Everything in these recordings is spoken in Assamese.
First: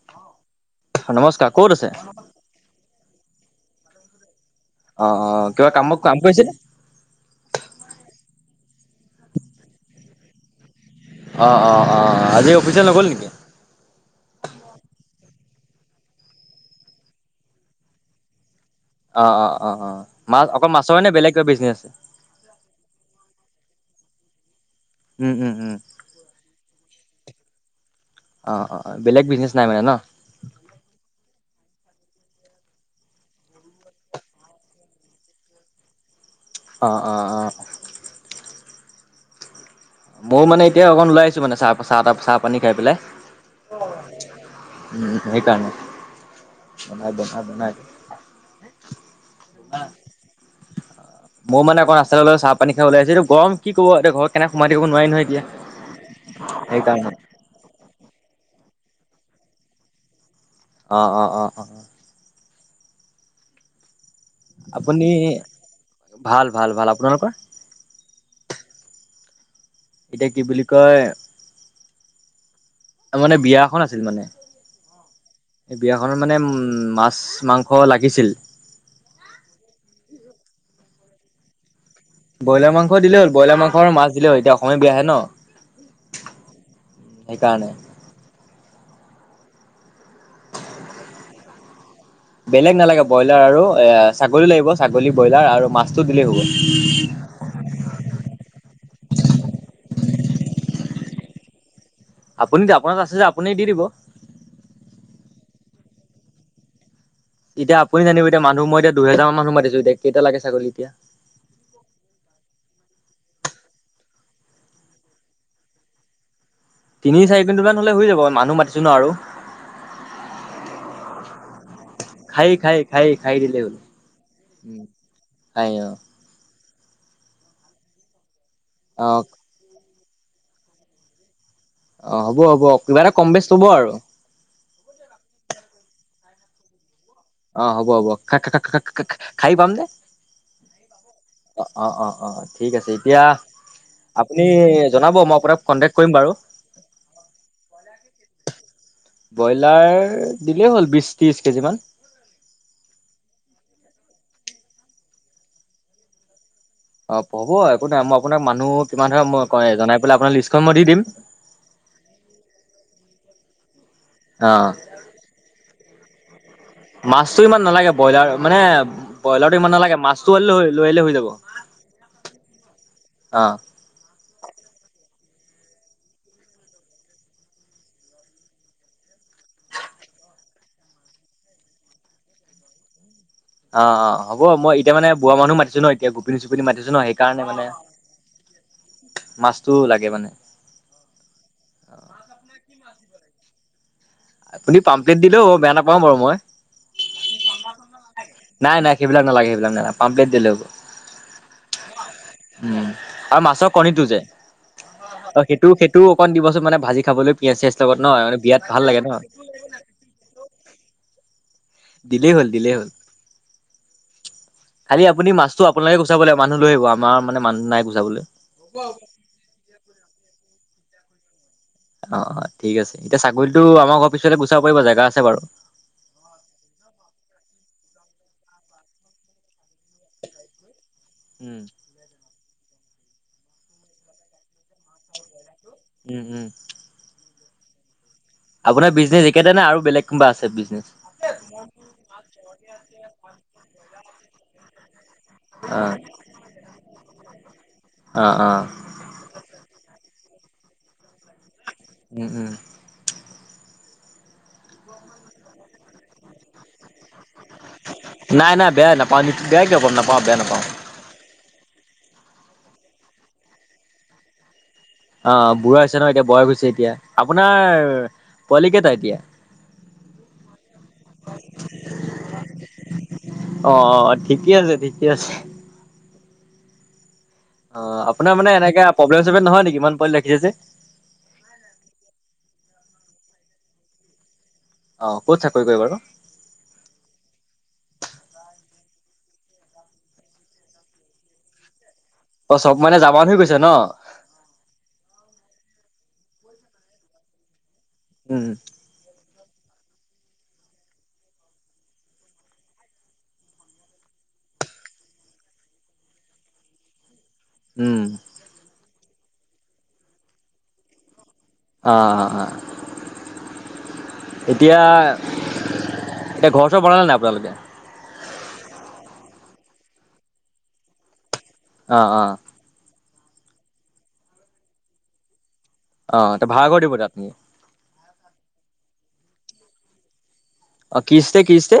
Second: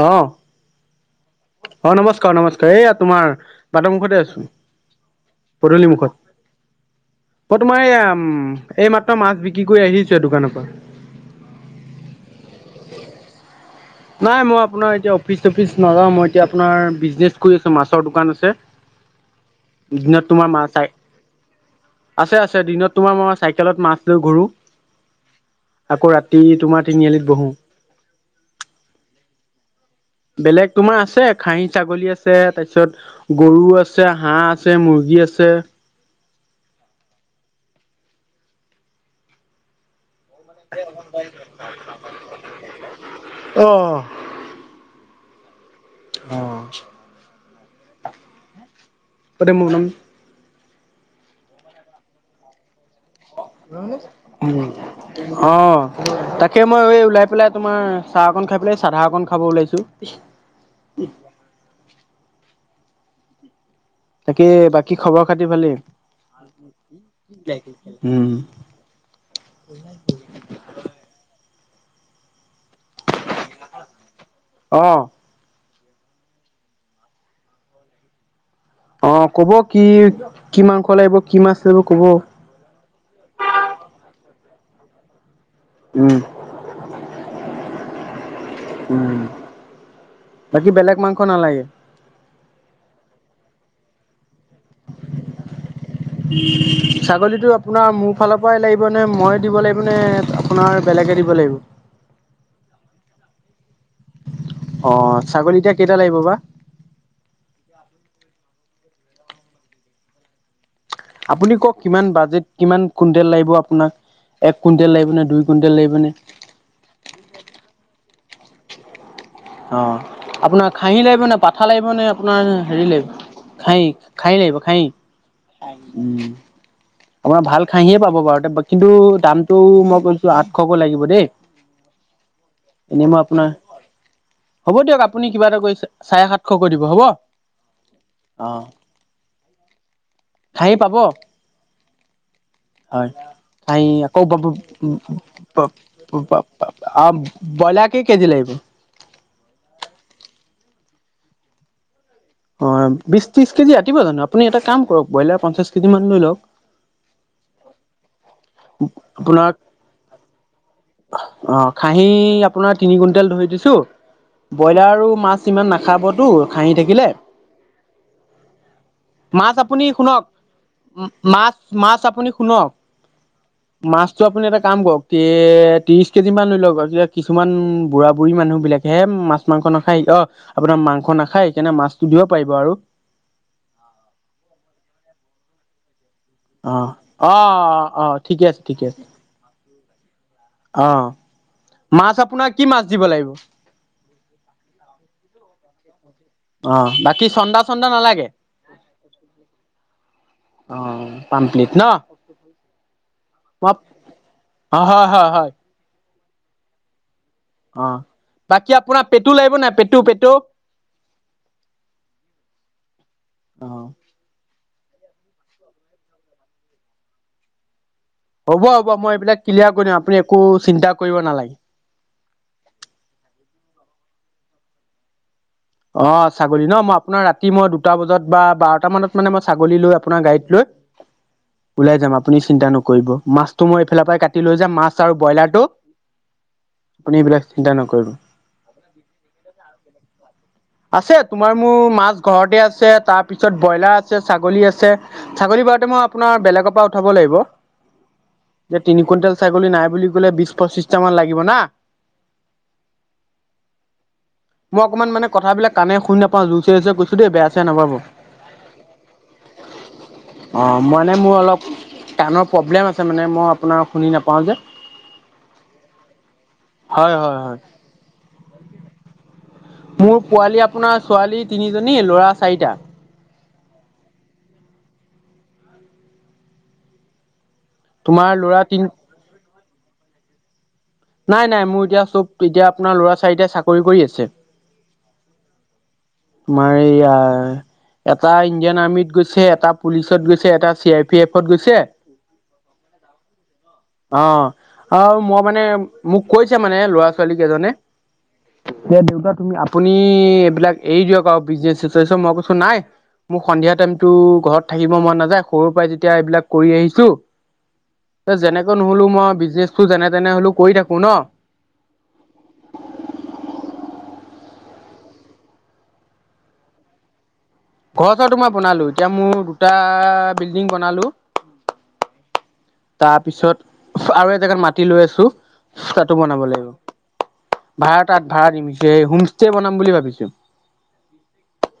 অ নমস্কাৰ ক'ত আছে অ নমস্কাৰ নমস্কাৰ! এইয়া তোমাৰ বাদৰ মুুখতে আছো অ অ কিবা পদূলি কামত মুখত কাম কৰিছে নে? মই তোমাৰ এইয়া উম- এই মাত্ৰ মাছ বিক্ৰী কৰি আহিছো দোকানৰ পৰা। অ অ অ, আজি অফিচত নগ'ল নেকি। নাই মই আপোনাৰ এতিয়া অফিচ চফিচ নাযাও মই এতিয়া আপোনাৰ বিজনেচ কৰি আছো মাছৰ দোকান আছে। অ অ অ অ দিনত মাছ তোমাৰ মা অকল চাই মাছৰে নে বেলেগ কিবা বিজনেছ আছে আছে দিনত তোমাৰ মা চাই একেলত মাছ লৈ ঘুৰো উম উম উম আকৌ ৰাতি তোমাৰ তিনি আলিত বহো- অ অ বেলেগ বিজনেছ নাই মানে ন বেলেগ তোমাৰ আছে খাই- ছাগলী, আছে তাৰপিছত গৰু, আছে হাঁহ, আছে মুৰ্গী, আছে। অ অ অ, ময়ো মানে এতিয়া অকণ ওলাই আহিছো মানে চাহ চাহ, তাহ চাহপানী খাই পেলাই। উম সেইকাৰণে- বনাই বনাই বনাই মোৰ মানে অকণ ৰাস্তাললে চাহ পানী খাই ওলাইছো এইটো গৰম কি ক'ব এতিয়া ঘৰত কেনে- অ সোমাই থাকিব নোৱাৰি নহয় এতিয়া অ তাকে মই এই সেইকাৰণে ওলাই পেলাই তোমাৰ চাহকন খাই বোলে চাদা অকন খাব ওলাইছো- অঁ অঁ অঁ অঁ তাকে বাকী আপুনি খবৰ খাতি ভালে ভাল ভাল ভাল আপোনালোকৰ উম উ এতিয়া কি বুলি কয় মানে বিয়া এখন আছিল মানে। অ', এই বিয়াখনত মানে উ মাছ মাংস লাগিছিল অ ক'ব কি কি মাংস লাগিব কি মাছ লাগিব। ক'ব ব্ৰইলাৰ মাংস দিলে হ'ল ব্ৰইলাৰ মাংসৰ মাছ দিলে হ'ল এতিয়া অসমীয়া বিয়াহে ন উম সেইকাৰণে উ বাকী বেলেগ মাংস নালাগে। বেলেগ নালাগে ব্ৰইলাৰ আৰু এ ছাগলী, লাগিব ছাগলী ব্ৰইলাৰ আৰু মাছটো, দিলেই হ'ব। ছাগলীটো আপোনাৰ মোৰ ফালৰ পৰাই লাগিব নে মই দিব লাগিব নে আপোনাৰ বেলেগে দিব লাগিব আপুনি আপোনাৰ আছে যে আপুনি দি দিব। অ', ছাগলী এতিয়া কেইটা লাগিব বা। এতিয়া আপুনি জানিব এতিয়া মানুহ মই এতিয়া দুহেজাৰ মানুহ মতিছো এতিয়া কেইটা লাগে ছাগলী এতিয়া। আপুনি কওক কিমান বাজেট কিমান কুইন্টলে লাগিব আপোনাৰ একাউণ্ট লাগিব না দুইকুন্টে লাগিব নে। তিনি চাৰি কুনণ্ট মান হলে হৈ যাব মানুহ মাতিছো ন আৰু অঁ আপোনাৰ খাহী লাগিব নে পাঠা লাগিব নে খাই আপোনাৰ খাই হেৰি খাই লাগিব দিলেই হ'ল। খাই খাই লাগিব খাই উম খাই অ উ। আপোনাৰ ভাল খাহীয়ে পাব বাৰু কিন্তু অ দামটো মই কৈছো আঠশকৈ লাগিব দেই। অঁ হ'ব হ'ব কিবা এনেই এটা মই কম বেচ আপোনাৰ লব আৰু হ'ব দিয়ক আপুনি কিবা এটা কৰি চাৰে সাতশকৈ দিব হ'ব। অঁ হ'ব হ'ব অ', খাহী পাম নে খাহী পাব অঁ অঁ অঁ অঁ ঠিক আছে এতিয়া। ন ক আপুনি জনাব মই আপোনাক কণ্টেক্ট কৰিম বাৰু ব্ৰইলাৰ একেই কেজি লাগিব। ব্ৰইলাৰ দিলেই হ'ল বিশ ত্ৰিশ কেজিমান। অ', বিশ, ত্ৰিশ কেজি আতিব জানো আপুনি এটা কাম কৰক ব্ৰইলাৰ পঞ্চাশ কেজি মান লৈ লওঁক। অঁ পা'ব একো নাই মই আপোনাক মানুহ কিমান ধৰ ম জনাই পেলাই আপোনাৰ লিটচ্ অঁ খাহী আপোনাৰ তিনি কুইণ্টেল ধৰি দিছো ব্ৰইলাৰ আৰু মাছ ইমান নাখ নাখাবতো। খাহি থাকিলে মাছতটো ইমান নালাগে ব্ৰইলাৰ মানে মাছ ব্ৰইলাৰটো ইমান আপুনি নালাগে শুনক মাছটো লৈ আহিলে হৈ যাব মাছ মাছ আপুনি শুনক অ মাছটো আপুনি এটা কাম কৰক ত্ৰিশ কেজি মান লৈ লওতি কিছু বুঢ়া বুঢ়ী মানুহ বিলাকেহে মাছ মাংস নাখায় অঁ আপোনাৰ মাংস নাখায় সেইকাৰণে মাছটো দিব পাৰিব আৰু। অঁ অঁ হ'ব মই এতিয়া মানে বুঢ়া মানুহো মাতিছো ন এতিয়া পিন চুপিন অ মাতিছো ন অ সেইকাৰণে মানে অ ঠিকে মাছতটো লাগে মানে অঁ মাছ আপোনাৰ কি মাছ দিব লাগিব! আপুনি পামপ্লেট দিলেও হ'ব বেয়া নাপাওঁ বাৰু মই অঁ বাকী চন্দা চন্দা নালাগে। নাই নাই সেইবিলাক নালাগে সেইবিলাক ন নাগে পামপ্লেট দিলে হ'ব অ পামপ্লেট ন উম আৰু মাছৰ মই কণীটো যে হয় হয় অঁ হয় সেইটো সেইটোওঁ অকণ দিবচোন মানে ভাজি খাবলৈ ই চেষ্টা অ কৰত নহয়ান বিৰাত বাকী ভাল লাগে আপোনাৰ ন। পেটু লাগিব নাই পেটু পেটু। দিলেই হ'ল দিলেই হ'ল। অ খালি আপুনি মাছটো আপোনোকে গচাবাগ মানুহ লৈ আহিব আমাৰ মানে মানুহ নাই বেছি হ'ব হ'ব মই এইবিলাক ক্লিয়াৰ কৰি দিম আপুনি একো চিন্তা কৰিব নালাগে। অঁ অঁ ঠিক আছে এতিয়া ছাগলীতো আমাৰ ঘৰৰ পিছতেই চাব পাৰিব জেগা আছে বাৰু অঁ ছাগলী ন মই আপোনাৰ ৰাতি মই দুটা বজাত বা বাৰটা মানত মানে মই ছাগলী লৈ আপোনাৰ গাড়ীত লৈ উম ওলাই যাম আপুনি চিন্তা নকৰিব মাছতটো মই এইফালৰ পৰাই কাটি লৈ যাম মাছ আৰু ব্ৰইলাৰটো। উম উম। আপুনি এইবিলাক চিন্তা নকৰিব। আপোনাৰ বিজনেছ একে নে আৰু বেলেগ কোনোবা আছে। বিজনেছ আছে তোমাৰ মোৰ মাছ ঘৰতে আছে তাৰ পিছত ব্ৰইলাৰ আছে ছাগলী আছে। ছাগলী অ বাৰুতে মই আপোনাৰ বেলেগৰ পৰা উঠাব লাগিব অ অ যে তিনি কুইণ্টেল ছাগলী নাই। বুলি ক'লে বিশ পঁচিশটা মান লাগিব না উম উম। মই অকমান মানে কথাবিলাক কানে শুনি নাপাওঁ জুইচ কৈছো। দ বেয়া নাপাব নাই নাই বেয়া নাপাওঁ বেয়া কিয় পাম নাপাওঁ বেয়া নাপাওঁ অঁ মানে মোৰ অলপ কাণৰ প্ৰব্লেম আছে মানে মই আপোনাৰ শুনি নাপাওঁ যে। অঁ বুঢ়া হৈছে ন এতিয়া বয়স হৈছে এতিয়া হয়, হয়, আপোনাৰ হয়, পোৱালি কেইটা এতিয়া। মোৰ পোৱালি আপোনাৰ ছোৱালী তিনিজনী ল'ৰা চাৰিটা। অঁ অঁ ঠিকে আছে ঠিকে আছে। অঁ তোমাৰ আপোনাৰ মানে ল'ৰা তিন এনেকে প্ৰব্লেম চব্লেম নহয় নেকি ইমান পোৱালী ৰাখিছে যে। নাই নাই মোৰ এতিয়া চব এতিয়া আপোনাৰ ল'ৰা ছাৰিটাই চাকৰি কৰি আছে। অ ক'ত চাকৰি কৰে বাৰু? তোমাৰ এইয়া এটা ইণ্ডিয়ান আৰ্মিত গৈছে এটা পুলিচত গৈছে এটা চি আৰ পি এফত গৈছে অ' চব মানে জামান হৈ গৈছে ন? অহ আৰু মই মানে মোক কৈছে মানে ল'ৰা ছোৱালী কেইজনে উম, যে দেউতা আপুনি এইবিলাক এৰি দিয়ক আৰু বিজনেচ তাৰপিছত মই কৈছো নাই মোৰ সন্ধিয়া টাইমতো ঘৰত থাকিব মন নাযায় সৰুৰ পৰাই যেতিয়া এইবিলাক কৰি আহিছো উম। যেনেকৈ নহলো মই বিজনেচটো যেনে তেনে হলো কৰি থাকো ন। অ অ। এতিয়া এতিয়া ঘৰ চৰ বনালে নাই আপোনালোকে? ঘৰচৰ তো মই বনালো এতিয়া মোৰ দুটা বিল্ডিং বনালো অ অ। তাৰ পিছত আৰু এ জেগাত মাটি লৈ আছো। তাতো অ' তে বনাব ভাড়া ঘৰ দিব তাত নেকি? লাগিব ভাড়া তাত ভাড়া দিম সে হোমষ্টে বনাম বুলি ভাবিছো। অ কিস্তে কিস্তে?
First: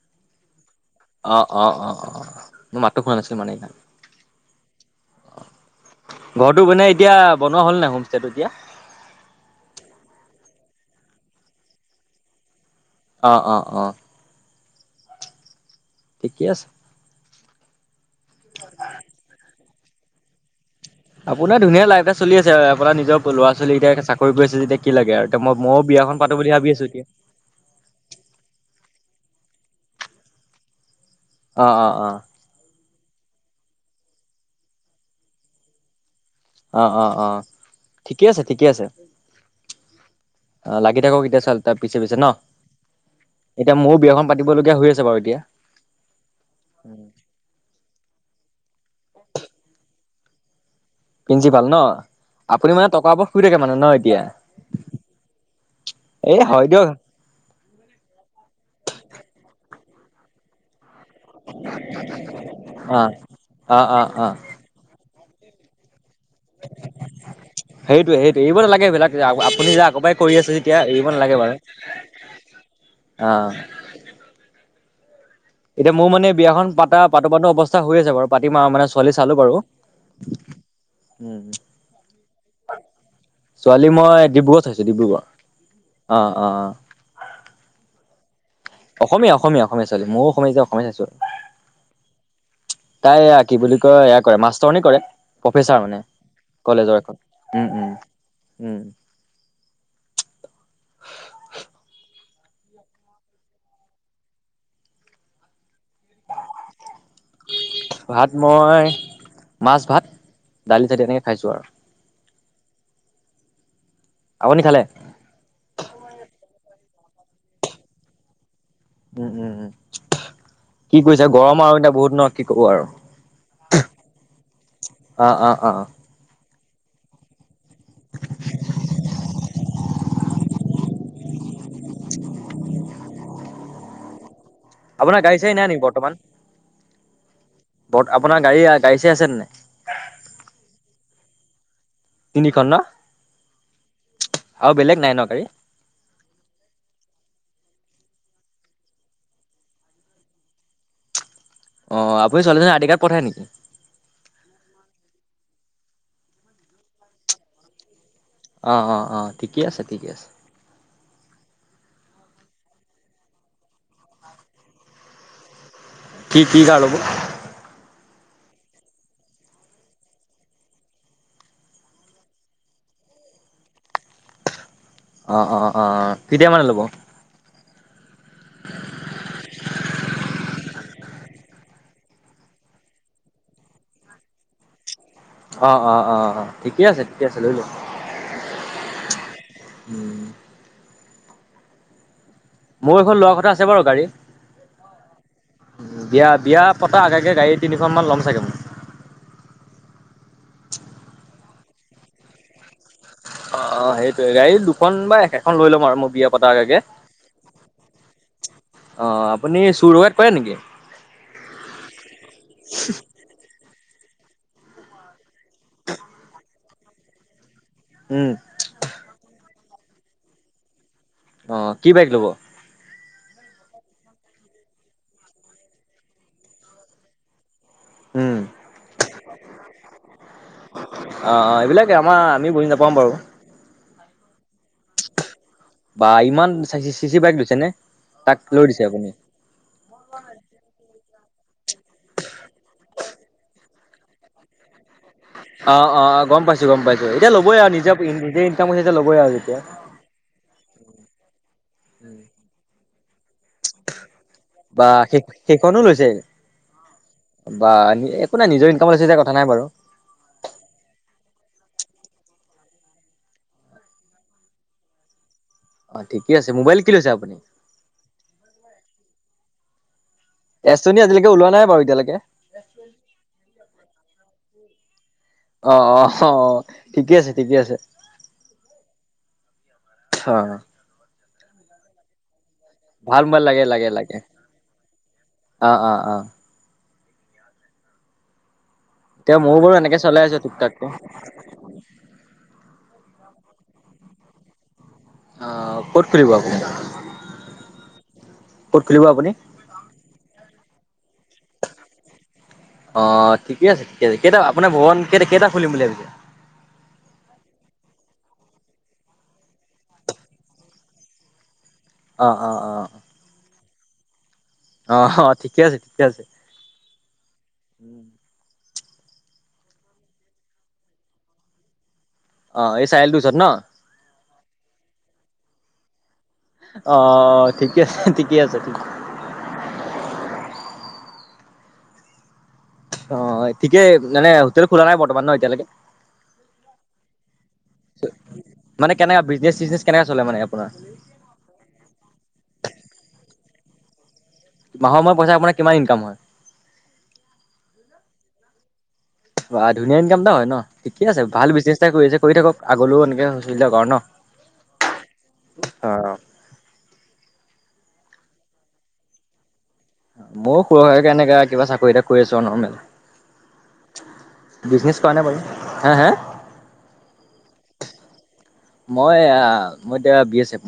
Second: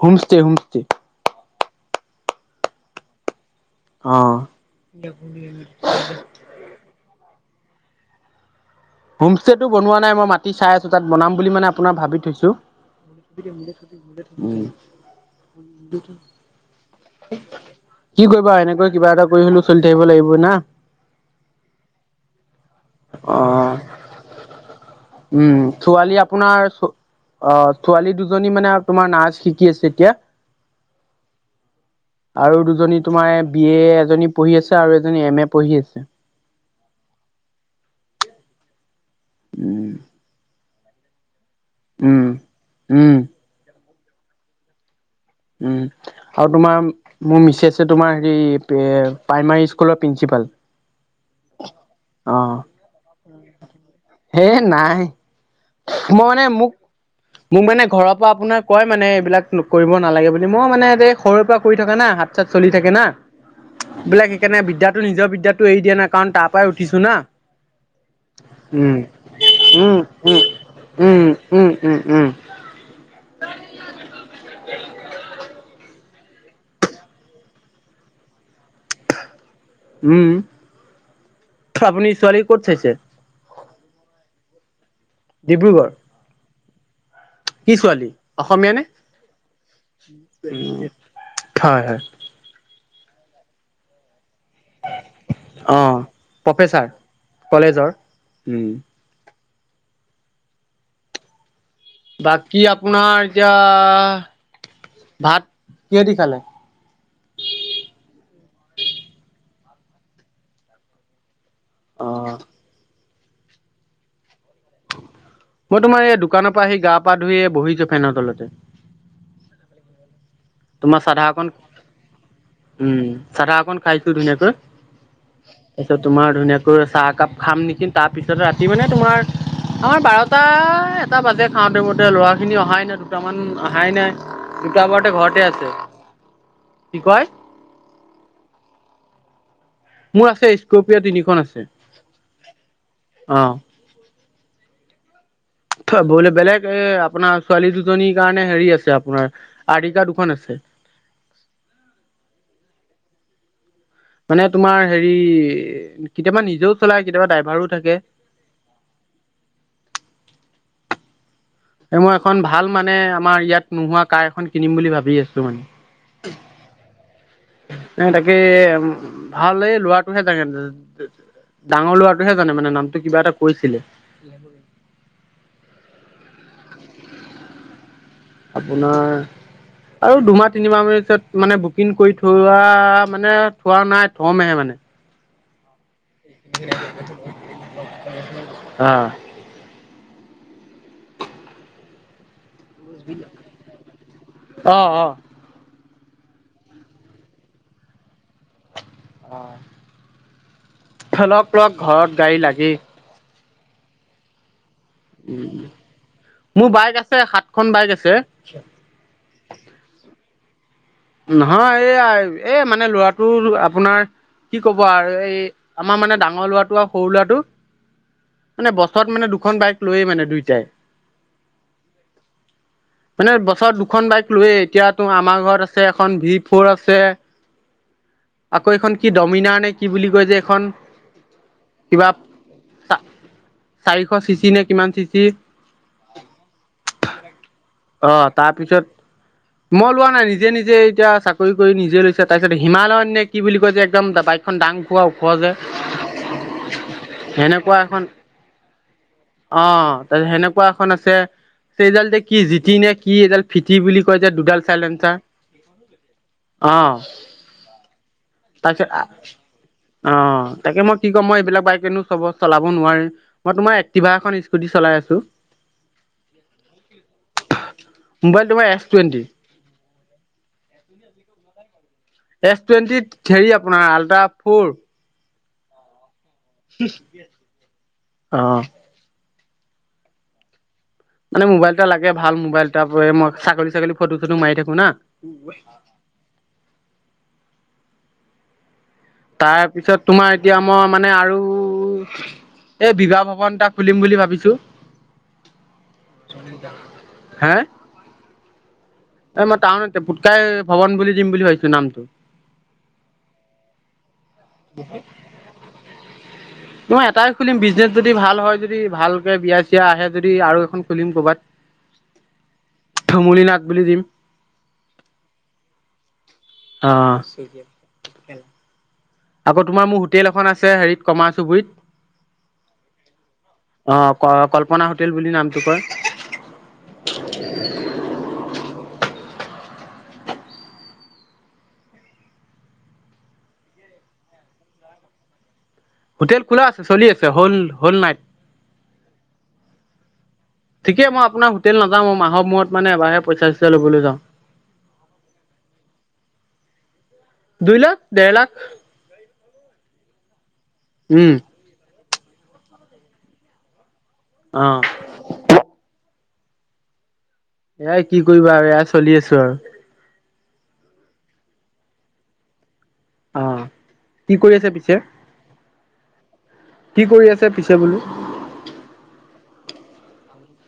হোম ষ্টে হোম ষ্টে অ অ অ অ। অ তো মাততো শুনা নাছিলো মানে এতিয়া অ। ঘৰটো মানে এতিয়া বনোৱা হ'ল নাই হোমষ্টেটো এতিয়া হোম ষ্টেটো বনোৱা নাই মই মাটি চাই আছো তাত বনাম বুলি মানে আপোনাৰ ভাবি থৈছো। অ' অ' অ'। উম। ঠিকে আছে। কি কৰিবা এনেকৈ কিবা এটা কৰি হ'লেও চলি থাকিব লাগিব না। আপোনাৰ ধুনীয়া লাইফ এটা চলি আছে আপোনাৰ নিজৰ ল'ৰা ছোৱালী কেইটা চাকৰি কৰি আছে যেতিয়া কি লাগে আৰু এতিয়া উম মই ময়ো ছোৱালী বিয়াখন পাতো বুলি আপোনাৰ ভাবি আছো এতিয়া অ ছোৱালী দুজনী মানে তোমাৰ নাৰ্চ শিকি আছে এতিয়া অ' অ' অ' আৰু দুজনী তোমাৰ বি এ এজনী পঢ়ি আছে আৰু এজনী এম এ পঢ়ি আছে। অ অ অ ঠিকেই আছে ঠিকে আছে। উ। অ লাগি থাকক এতিয়া চোৱালি তাৰ পিছে পিছে ন উম এতিয়া মোৰো বিয়াখন পাতিবলগীয়া হৈ আছে বাৰু। এতিয়া উম আৰু তোমাৰ মোৰ মিছেছে তোমাৰ হেৰি প্ৰাইমাৰী স্কুলত প্ৰিঞ্চিপাল। পিঞ্চিপাল ন আপুনি মানে টকা ওপৰত শুই থাকে মানে ন? এতিয়া সে নাই মই এই মানে হয় মোক দিয়ক মোক মানে ঘৰৰ পৰা আপোনাৰ কয় মানে এইবিলাক কৰিব নালাগে বুলি মই মানে যে সৰুৰে পৰা কৰি থকা না হাত চাত চলি থাকে অ না অ অ অ এইবিলাক সেইকাৰণে বিদ্যা নিজৰ বিদ্যাটো এৰি দিয়া নাই। কাৰণ তাৰ পৰাই উঠিছো না। সেইটোয়ে সেইটোৱেই এৰিব নালাগে উম। সেবিলাক আপুনি যে উম, আগৰ পাই কৰি উম, আছে যেতিয়া এৰিব উম, নালাগে বাৰু। উম উম। অ এতিয়া মোৰ মানে বিয়াখন পাতা পাতো পাতো অৱস্থা হৈ আছে বাৰু পাতিম আও মানে ছোৱালী চালো বাৰু। উম উম আপুনি ছোৱালী কত চাইছে? ছোৱালী মই ডিব্ৰুগড়ত চাইছো ডিব্ৰুগড় ডিব্ৰুগড়। অ অ অ। কি ছোৱালী? অসমীয়া নে? অসমীয়া অসমীয়া অসমীয়া ছোৱালী ময়ো অসমীয়া যেতিয়া অসমীয়া হয়, চাইছো। হয়, তাই এয়া কি বুলি কয় এয়া কৰে মাষ্টৰনী কৰে প্ৰফেচাৰ মানে। অ', প্ৰফেচাৰ কলেজৰ এখন উম কলেজৰ। উম উম। বাকী আপোনাৰ এতিয়া ভাত? কিহেদি খালে? ভাত মই মাছ ভাত দালি চালি এনেকে খাইছো আৰু। অ' আপুনি খালে? মই তোমাৰ, এই দোকানৰ পৰা আহি, গা পা ধুই এই বহিছোঁ ফেনৰ তলতে। উম! উম! উম! কি তোমাৰ চাধা কৰিছে অকন, গৰম আৰু এতিয়া বহুত ন কি ক'ব আৰু উম চাধা অকন খাইছোঁ, ধুনীয়াকৈ। অ', অ', অ', তাৰপিছত তোমাৰ ধুনীয়াকৈ চাহ একাপ খাম নেকি তাৰপিছত ৰাতি মানে তোমাৰ আমাৰ বাৰটা এটা বাজে খাওঁতে মতে ল'ৰাখিনি অহাই নাই দুটামান অহাই নাই। তিতাবৰতে আপোনাৰ ঘৰত গাড়ী নাই নেকি বৰ্তমান ব আপোনাৰ গাড়ী গাড়ী চাৰি আছে নে নাই মোৰ আছে স্কপিয়া তিনিখন আছে তিনিখন ন আৰু বেলেগ নাই ন গাড়ী? ত বলে বেলেগ এ আপোনাৰ ছোৱালী দুজনীৰ কাৰণে হেৰি আছে আপোনাৰ আৰ্টিকা দুখন আছে অ আপুনি ছোৱালীজনী আৰ্টিকাত পঠায় নেকি মানে তোমাৰ হেৰি কেতিয়াবা নিজেও চলাই কেতিয়াবা ড্ৰাইভাৰো থাকে। অ অ অ ঠিকে আছে ঠিকে আছে এই মই এখন ভাল মানে আমাৰ ইয়াত নোহোৱা কাৰাঁ এখন কিনিম বুলি ভাবি আছো মানে। কি কি কাৰ লব নাই তাকে ভাল লোৱাটোহে তাকে ডাঙৰ লৰাটোহে জানে মানে নামটো কিবা এটা কৈছিলে অঁ অঁ অঁ কেতিয়া মানে ল'ব আপোনাৰ আৰু দুমাহ তিনিমাহ পিছত মানে বুকিং কৰি থোৱা মানে থোৱা নাই থমেহে মানে অ অ অ অ ঠিকে আছে ঠিকে আছে লৈ লোৱা। হম মোৰ এখন লোৱা কথা আছে বাৰু গাড়ী অ অ অ বিয়া বিয়া পতা আগে গাড়ী তিনিখন মান ল'ম চাগে মই অ ল লগ ঘৰত গাড়ী লাগেই। অ সেইটোৱে গাড়ী দু- খন বাইক এখন লৈ ল'ম আৰু মই বিয়া পতা মোৰ আগে বাইক আছে সাতখন বাইক আছে অ আপুনি চুৰ দকাইত কৰে নেকি? নহয় এই এ মানে ল'ৰাটোৰ আপোনাৰ কি ক'ব আৰু এই আমাৰ মানে ডাঙৰ লৰাটো আৰু সৰু ল'ৰাটো মানে বছৰত মানে দুখন বাইক লৈয়ে মানে দুইটাই অ কি বাইক লব মানে বছৰত দুখন বাইক লোৱয়ে এতিয়াতো আমাৰ ঘৰত আছে এখন ভি ফ'ৰ আছে আকৌ এইখন কি দমিনাৰ নে কি বুলি কয় যে এইখন অ অ এইবিলাকে কিবা আমাৰ আমি বুজি নাপাম বাৰু চাৰিশ চিচি নে কিমান চিচি বা ইমান চিচি বাইক লৈছে নে অ তাক লৈ দিছে তাৰপিছত আপুনি মই লোৱা নাই নিজে নিজে এতিয়া চাকৰি কৰি নিজে লৈছে তাৰ পিছত হিমালয়ত নে কি বুলি যে একদম বাইকখন দাং খোৱা ওখ যে অ অ অ গম পাইছো গম পাইছো এতিয়া ল'বই আৰু সেনেকুৱা নিজৰ এখন নিজে ইনকাম হৈছে এতিয়া লবই আৰু যেতিয়া অ সেনেকুৱা এখন আছে চিজেল ডিক কিনে কি এইডাল দুডাল বা চাইলেঞ্চাৰ সেই সেইখনো লৈছে অ বা একো নাই নিজৰ ইনকাম তাৰপিছত লৈছে যে কথা নাই বাৰু। অ তাকে মই কি কম মই এইবিলাক বাই কো চ চলাব নোৱাৰি মই তোমাৰ এক্টিভা এখন স্কুটি চলাই আছো। অ ঠিকে আছে মোবাইল কি লৈছে আপুনি? মোবাইল তোমাৰ এছ টুৱেণ্টি? এচ টুৱেণ্টি আজিলৈকে ওলোৱা নাই বাৰু এতিয়ালৈক। এছ টুৱেণ্টিত হেৰি আপোনাৰ আল্ট্ৰা ফ'ৰ। অ' অ' অ', ঠিকে আছে ঠিকে আছে। অ অ'। মানে মোবাইল এটা লাগে ভাল মোবাইল। তাৰপৰি ভাল মই মোবাইল লাগে ছাগলী লাগে ছাগলী লাগে ফটো চটো মাৰি থাকো না। অ অ অ এতিয়া ময়ো বাৰু তাৰপিছত এনেকে চলাই তোমাৰ আছো টোক এতিয়া টাককে মই মানে আৰু এই বিবাহ ভব বন টা খুলিম বুলি ভাবিছোঁ! অ ক'ত খুলিব আপুনি? হে কত খুলিব আপুনি এই মই টাউনতে পুটকাই ভৱন বুলি দিম বুলি ভাবিছো নামটো অ' ঠিকে আছে ঠিকে আছে কেইতা মই এটাই খুলিম বিজনেচ যদি ভ ভাল হয় যদি ভালকে বিয়া চিয়া আহে যদি আৰু এখন খুলিম ক'বাত। অ' অ' অ'। বুলি দিম। অ' অ' ঠিকে আছে ঠিকে আছে। অ'। আকৌ তোমাৰ মোৰ হোটেল এখন আছে হেৰিত কমাৰ অ এই চাৰিআলিটোৰ ওচৰত ন চুবুৰীত। অ' ক - কল্পনা হোটেল বুলি নামটো কয়। অ' অ' ঠিকে আছে ঠিকে আছে, ঠিক। অ' ঠিকে মানে হোটেল খোলা নাই বৰ্তমান ন' এতিয়ালৈকে? হোটেল খোলা আছে চলি আছে হোল - হোল নাইট। মানে কেনেকা বিজনেছ চিজনেছ কেনেকা চলে মানে আপোনাৰ ঠিকে মই আপোনাৰ হোটেল নাযাওঁ, মই মাহৰ মূৰত মানে এবাৰহে পইচা চইচা লবলৈ যাওঁ। মাহৰ মূৰত পইচা আপোনাৰ কিমান ইনকাম হয়? দুই লাখ ডেৰ লাখ বা ধুনীয়া ইনকাম এটা হয় ন ঠিকে আছে উম ভাল বিজনেছ এটা কৰি আছে। কৰি থাকক আগলৈও এনেকৈ চলি থাকক আৰু ন। অ'। অ এয়াই কি কৰিবা আৰু এয়াই চলি আছো আৰু। ময়ো সৰু সাৰাকে এনেকা কিবা চাকৰি এটা কৰি আছো আৰু নৰ্মেল। অ'। কি কৰি আছে বিজনেছ পিছে? কৰা নাই বাৰু। হা হা কি কৰি আছে পিছে বুলো? মই আ - মই এতিয়া বি এ ছেফ।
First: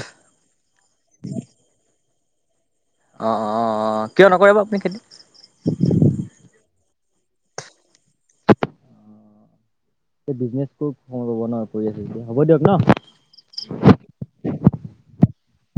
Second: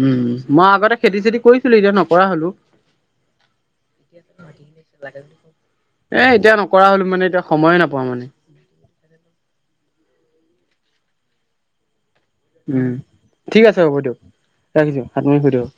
উম, মই আগতে খেতি চেতি কৰিছিলো এতিয়া নকৰা হলো। অ অ অ কিয় নকৰে বাৰু আপুনি খেতি? এ এতিয়া নক কৰা হ'লো মানে এতিয়া সময়ে নাপাও মানে। এই বিজনেছ টোত, অ ৰবা না কৰি আছো। উম, ঠিক আছে হ'ব দিয়ক ৰাখিছো। হাতমাৰি শুই‌ দিয়ক।